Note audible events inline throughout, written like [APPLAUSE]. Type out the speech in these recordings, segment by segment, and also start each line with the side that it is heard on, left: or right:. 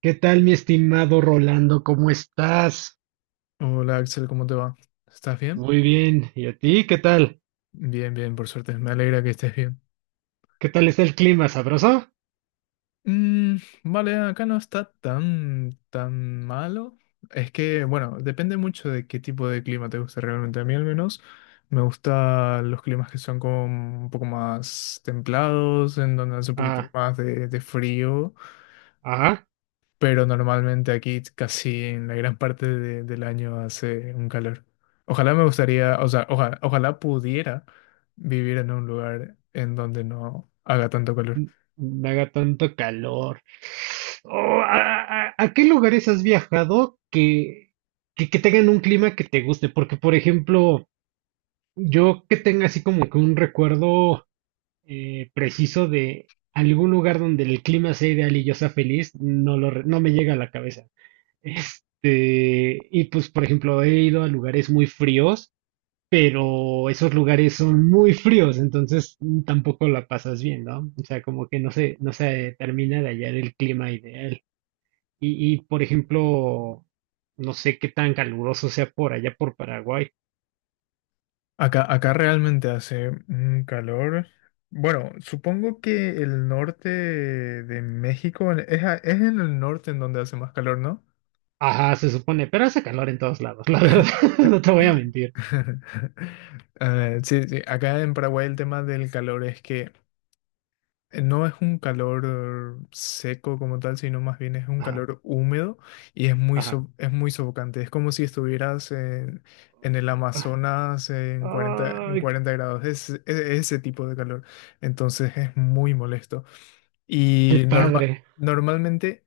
right: ¿Qué tal, mi estimado Rolando? ¿Cómo estás?
left: Hola Axel, ¿cómo te va? ¿Estás bien?
right: Muy bien. ¿Y a ti? ¿Qué tal?
left: Bien, por suerte. Me alegra que estés bien.
right: ¿Qué tal está el clima? ¿Sabroso?
left: Mm, vale, acá no está tan malo. Es que, bueno, depende mucho de qué tipo de clima te gusta realmente. A mí al menos me gustan los climas que son como un poco más templados, en donde hace un poquito
right: Ah,
left: más de frío.
right: ajá.
left: Pero normalmente aquí casi en la gran parte del año hace un calor. Ojalá me gustaría, o sea, ojalá pudiera vivir en un lugar en donde no haga tanto calor.
right: No haga tanto calor. Oh, ¿a qué lugares has que tengan un clima que te guste? Porque, por ejemplo, yo que tenga así como que un recuerdo preciso de algún lugar donde el clima sea ideal y yo sea feliz, no me llega a la cabeza. Este, y pues, por ejemplo, he ido a lugares muy fríos, pero esos lugares son muy fríos, entonces tampoco la pasas bien, ¿no? O sea, como que no se termina de hallar el clima ideal. Por ejemplo, no sé qué tan caluroso sea por allá por Paraguay.
left: Acá realmente hace un calor. Bueno, supongo que el norte de México es, es en el norte en donde hace más calor, ¿no?
right: Ajá, se supone, pero hace calor en todos lados, la verdad, [LAUGHS] no te voy a mentir.
left: [LAUGHS] Sí, sí, acá en Paraguay el tema del calor es que no es un calor seco como tal, sino más bien es un
right: Ajá,
left: calor húmedo y es
right: ajá.
left: es muy sofocante. Es como si estuvieras en el Amazonas en
right: Ay,
left: 40 grados. Ese tipo de calor. Entonces es muy molesto.
right: qué
left: Y
right: padre.
left: normalmente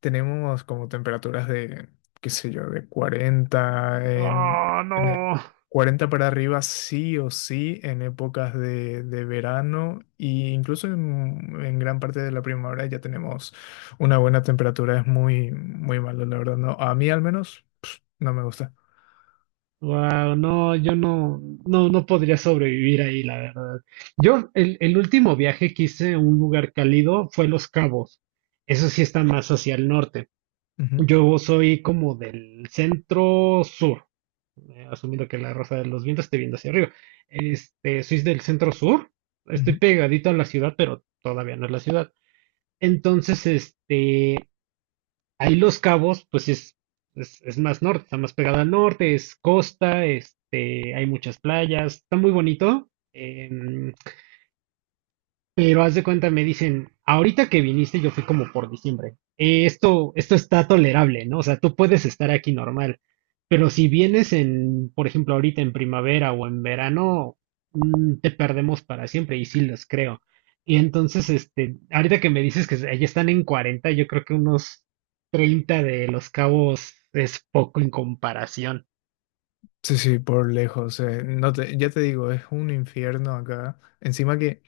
left: tenemos como temperaturas de, qué sé yo, de 40
right: Oh,
left: en e-
right: no.
left: 40 para arriba sí o sí en épocas de verano e incluso en gran parte de la primavera ya tenemos una buena temperatura. Es muy malo, la verdad. No, a mí al menos pf, no me gusta.
right: Wow, no, no podría sobrevivir ahí, la verdad. Yo, el último viaje que hice a un lugar cálido fue Los Cabos. Eso sí está más hacia el norte.
left: Ujú,
right: Yo soy como del centro sur, asumiendo que la rosa de los vientos esté viendo hacia arriba. Este, soy del centro sur, estoy
left: ujú.
right: pegadito a la ciudad, pero todavía no es la ciudad. Entonces, este, ahí Los Cabos, es más norte, está más pegado al norte, es costa, este, hay muchas playas, está muy bonito. Em, pero haz de cuenta, me dicen, ahorita que viniste, yo fui como por diciembre. Esto está tolerable, ¿no? O sea, tú puedes estar aquí normal, pero si vienes en, por ejemplo, ahorita en primavera o en verano, te perdemos para siempre, y sí los creo. Y entonces, este, ahorita que me dices que allá están en 40, yo creo que unos 30 de Los Cabos es poco en comparación.
left: Sí, sí, por lejos. No te- ya te digo, es un infierno acá. Encima que...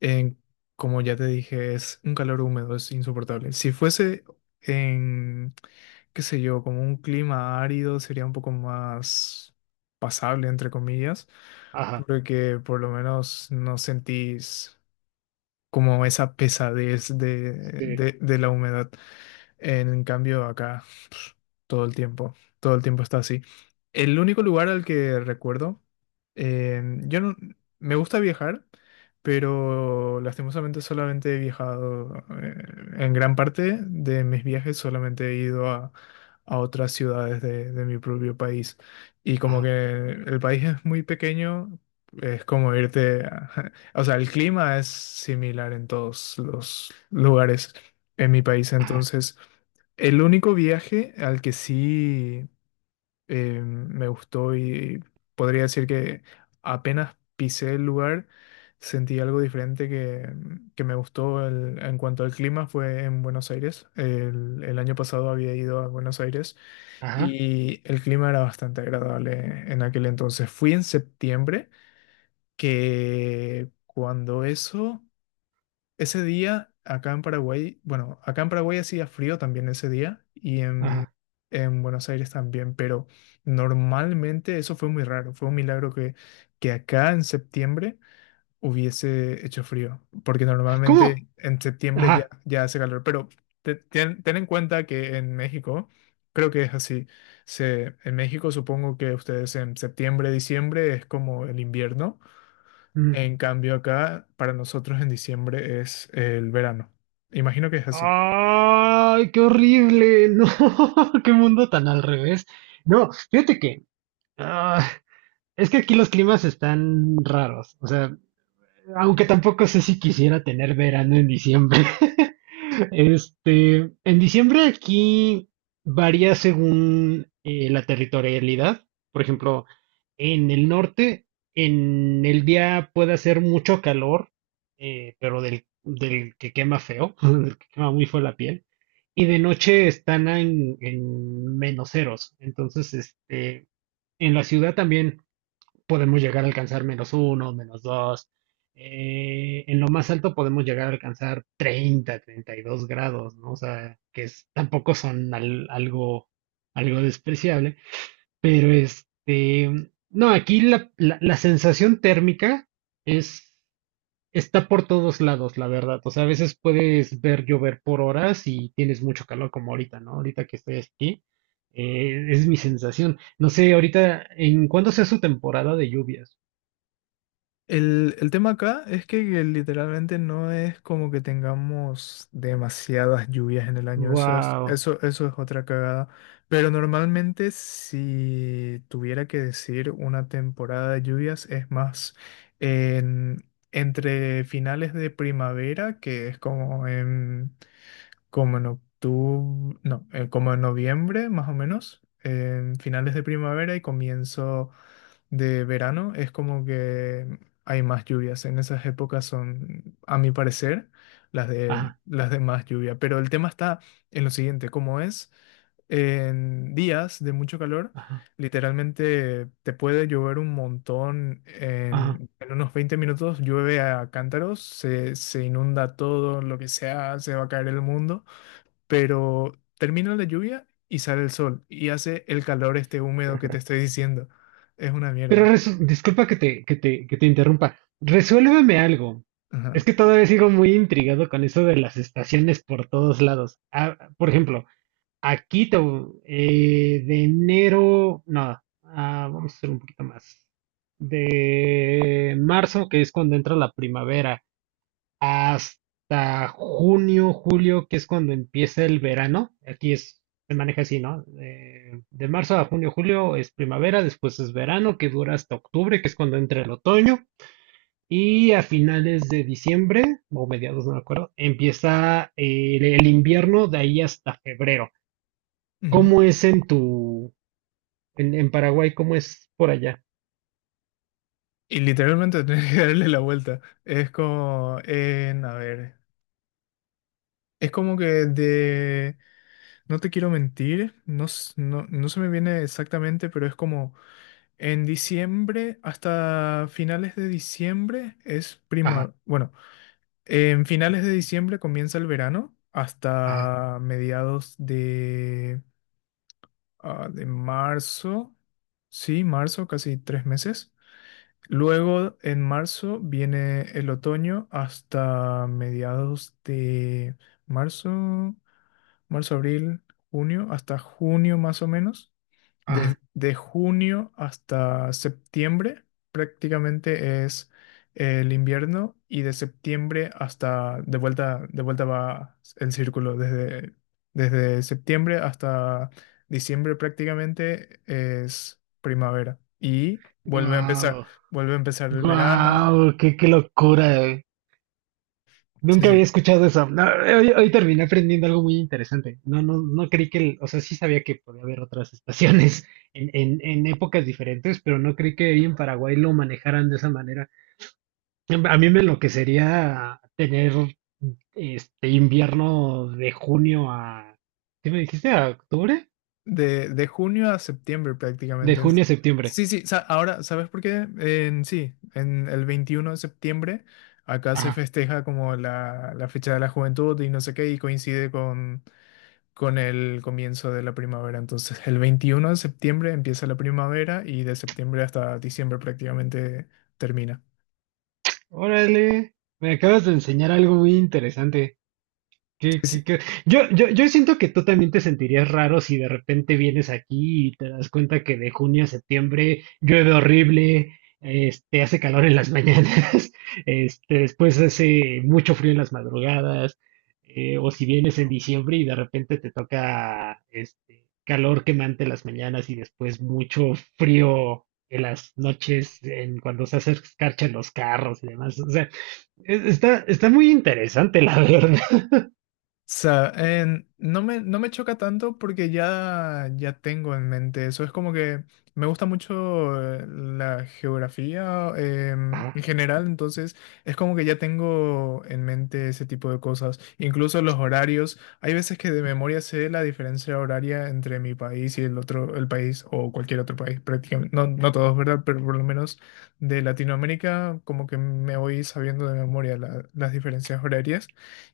left: en- como ya te dije, es un calor húmedo, es insoportable. Si fuese en, qué sé yo, como un clima árido, sería un poco más pasable, entre comillas,
right: Ajá.
left: porque por lo menos no sentís como esa pesadez de,
right: Sí.
left: de de la humedad. En cambio, acá pf, todo el tiempo, todo el tiempo está así. El único lugar al que recuerdo, yo no, me gusta viajar, pero lastimosamente solamente he viajado, eh, en gran parte de mis viajes solamente he ido a otras ciudades de mi propio país. Y como que
right: Ajá,
left: el país es muy pequeño, es como [LAUGHS] O sea, el clima es similar en todos los lugares en mi país.
right: ajá,
left: Entonces, el único viaje al que sí me gustó y podría decir que apenas pisé el lugar, sentí algo diferente que me gustó en cuanto al clima fue en Buenos Aires. El año pasado había ido a Buenos Aires
right: ajá,
left: y el clima era bastante agradable en aquel entonces. Fui en septiembre, que cuando eso... Ese día, acá en Paraguay, bueno, acá en Paraguay hacía frío también ese día y
right: ajá.
left: en Buenos Aires también, pero normalmente eso fue muy raro, fue un milagro que acá en septiembre hubiese hecho frío, porque
right: ¿Cómo?
left: normalmente en septiembre
right: Ajá.
left: ya hace calor, pero ten en cuenta que en México, creo que es así, se, en México supongo que ustedes en septiembre, diciembre es como el invierno.
right: Mm.
left: En cambio, acá para nosotros en diciembre es el verano. Imagino que es así.
right: Ay, qué horrible. No, [LAUGHS] qué mundo tan al revés. No, fíjate que ah, es que aquí los climas están raros. O sea, aunque tampoco sé si quisiera tener verano en diciembre. [LAUGHS] Este, en diciembre aquí varía según la territorialidad. Por ejemplo, en el norte, en el día puede hacer mucho calor, pero del que quema feo, [LAUGHS] del que quema muy feo la piel. Y de noche están en menos ceros. Entonces, este, en la ciudad también podemos llegar a alcanzar menos uno, menos dos. En lo más alto podemos llegar a alcanzar treinta treinta y dos grados, ¿no? O sea, que es- tampoco son al- algo, algo despreciable, pero este, no, aquí la sensación térmica es, está por todos lados, la verdad. O sea, a veces puedes ver llover por horas y tienes mucho calor como ahorita, ¿no? Ahorita que estoy aquí, es mi sensación. No sé, ahorita, ¿en cuándo sea su temporada de lluvias?
left: El tema acá es que literalmente no es como que tengamos demasiadas lluvias en el año. Eso es,
right: Wow.
left: eso es otra cagada. Pero normalmente si tuviera que decir una temporada de lluvias es más en- entre finales de primavera, que es como en como en octubre, no, como en noviembre más o menos, en finales de primavera y comienzo de verano, es como que hay más lluvias. En esas épocas son, a mi parecer,
right: Ajá,
left: las de más lluvia. Pero el tema está en lo siguiente, como es en días de mucho calor,
right: ajá,
left: literalmente te puede llover un montón.
right: ajá.
left: En unos 20 minutos llueve a cántaros, se inunda todo, lo que sea, se va a caer el mundo, pero termina la lluvia y sale el sol y hace el calor este húmedo que te estoy diciendo. Es una
right: Pero
left: mierda.
right: resu- disculpa que te interrumpa. Resuélveme algo.
left: Ajá.
right: Es que todavía sigo muy intrigado con eso de las estaciones por todos lados. Ah, por ejemplo, aquí te- de enero, no, ah, vamos a hacer un poquito más. De marzo, que es cuando entra la primavera, hasta junio, julio, que es cuando empieza el verano. Aquí es, se maneja así, ¿no? De marzo a junio, julio es primavera, después es verano, que dura hasta octubre, que es cuando entra el otoño. Y a finales de diciembre, o mediados, no me acuerdo, empieza el invierno de ahí hasta febrero.
left: Ujú.
right: ¿Cómo es en tu, en Paraguay, cómo es por allá?
left: Y literalmente [LAUGHS] tenés que darle la vuelta. Es como, en, a ver, es como que de, no te quiero mentir, no se me viene exactamente, pero es como en diciembre hasta finales de diciembre es
right: Ajá,
left: prima, bueno, en finales de diciembre comienza el verano
right: ajá,
left: hasta mediados de marzo, sí, marzo, casi tres meses. Luego en marzo viene el otoño hasta mediados de marzo, marzo, abril, junio, hasta junio más o menos.
right: ajá.
left: Desde junio hasta septiembre prácticamente es el invierno y de septiembre hasta de vuelta va el círculo. Desde septiembre hasta diciembre prácticamente es primavera y
right: Wow,
left: vuelve a empezar el verano.
right: wow, qué locura.
left: Sí,
right: Nunca
left: sí,
right: había escuchado eso. No, hoy, hoy terminé aprendiendo algo muy interesante. No creí que, el- o sea, sí sabía que podía haber otras estaciones [LAUGHS] en épocas diferentes, pero no creí que ahí en Paraguay lo manejaran de esa manera. A mí me enloquecería tener este invierno de ¿qué me dijiste? ¿A octubre?
left: de junio a septiembre
right: De
left: prácticamente. En...
right: junio a septiembre.
left: Sí, sí, ahora, ¿sabes por qué? En, sí, en el 21 de septiembre acá se
right: Ajá.
left: festeja como la fecha de la juventud y no sé qué, y coincide con el comienzo de la primavera. Entonces, el 21 de septiembre empieza la primavera y de septiembre hasta diciembre prácticamente termina.
right: Órale, me acabas de enseñar algo muy interesante. Qué- qué- qué- Yo siento que tú también te sentirías raro si de repente vienes aquí y te das cuenta que de junio a septiembre llueve horrible, este, hace calor en las mañanas, [LAUGHS] este, después hace mucho frío en las madrugadas, o si vienes en diciembre y de repente te toca este, calor quemante en las mañanas y después mucho frío en las noches, en cuando se hace escarcha en los carros y demás. O sea, es- está, está muy interesante, la [LAUGHS] verdad.
left: Sea, no me choca tanto porque ya tengo en mente eso. Es como que me gusta mucho la geografía en
right: Ah,
left: general, entonces es como que ya tengo en mente ese tipo de cosas. Incluso los horarios. Hay veces que de memoria sé la diferencia horaria entre mi país y el otro, el país o cualquier otro país, prácticamente. No, no todos, ¿verdad? Pero por lo menos de Latinoamérica, como que me voy sabiendo de memoria las diferencias horarias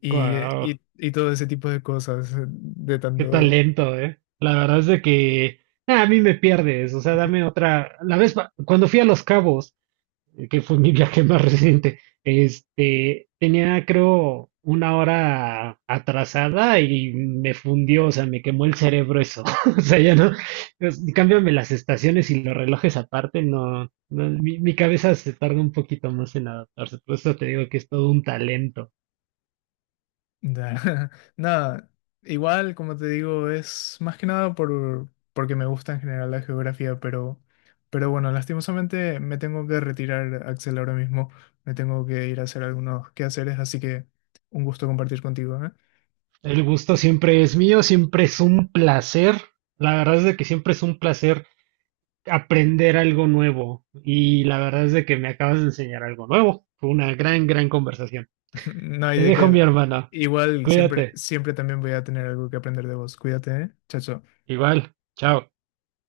left: y,
right: guau,
left: y todo ese tipo de cosas, de
right: qué
left: tanto...
right: talento, ¿eh? La verdad es de que ah, a mí me pierdes, o sea, dame otra. La vez pa- cuando fui a Los Cabos, que fue mi viaje [LAUGHS] más reciente, este, tenía creo una hora atrasada y me fundió, o sea, me quemó el cerebro eso. [LAUGHS] O sea, ya no, pues, cámbiame las estaciones y los relojes aparte, no, no, mi cabeza se tarda un poquito más en adaptarse, por eso te digo que es todo un talento.
left: Da- [LAUGHS] Nada, igual, como te digo, es más que nada por, porque me gusta en general la geografía, pero bueno, lastimosamente me tengo que retirar, Axel, ahora mismo. Me tengo que ir a hacer algunos quehaceres, así que un gusto compartir contigo, ¿eh?
right: El gusto siempre es mío, siempre es un placer. La verdad es de que siempre es un placer aprender algo nuevo. Y la verdad es de que me acabas de enseñar algo nuevo. Fue una gran conversación.
left: [LAUGHS] No hay
right: Te
left: de
right: dejo
left: qué.
right: mi hermana.
left: Igual, siempre,
right: Cuídate.
left: siempre también voy a tener algo que aprender de vos. Cuídate, ¿eh? Chao, chao.
right: Igual. Chao.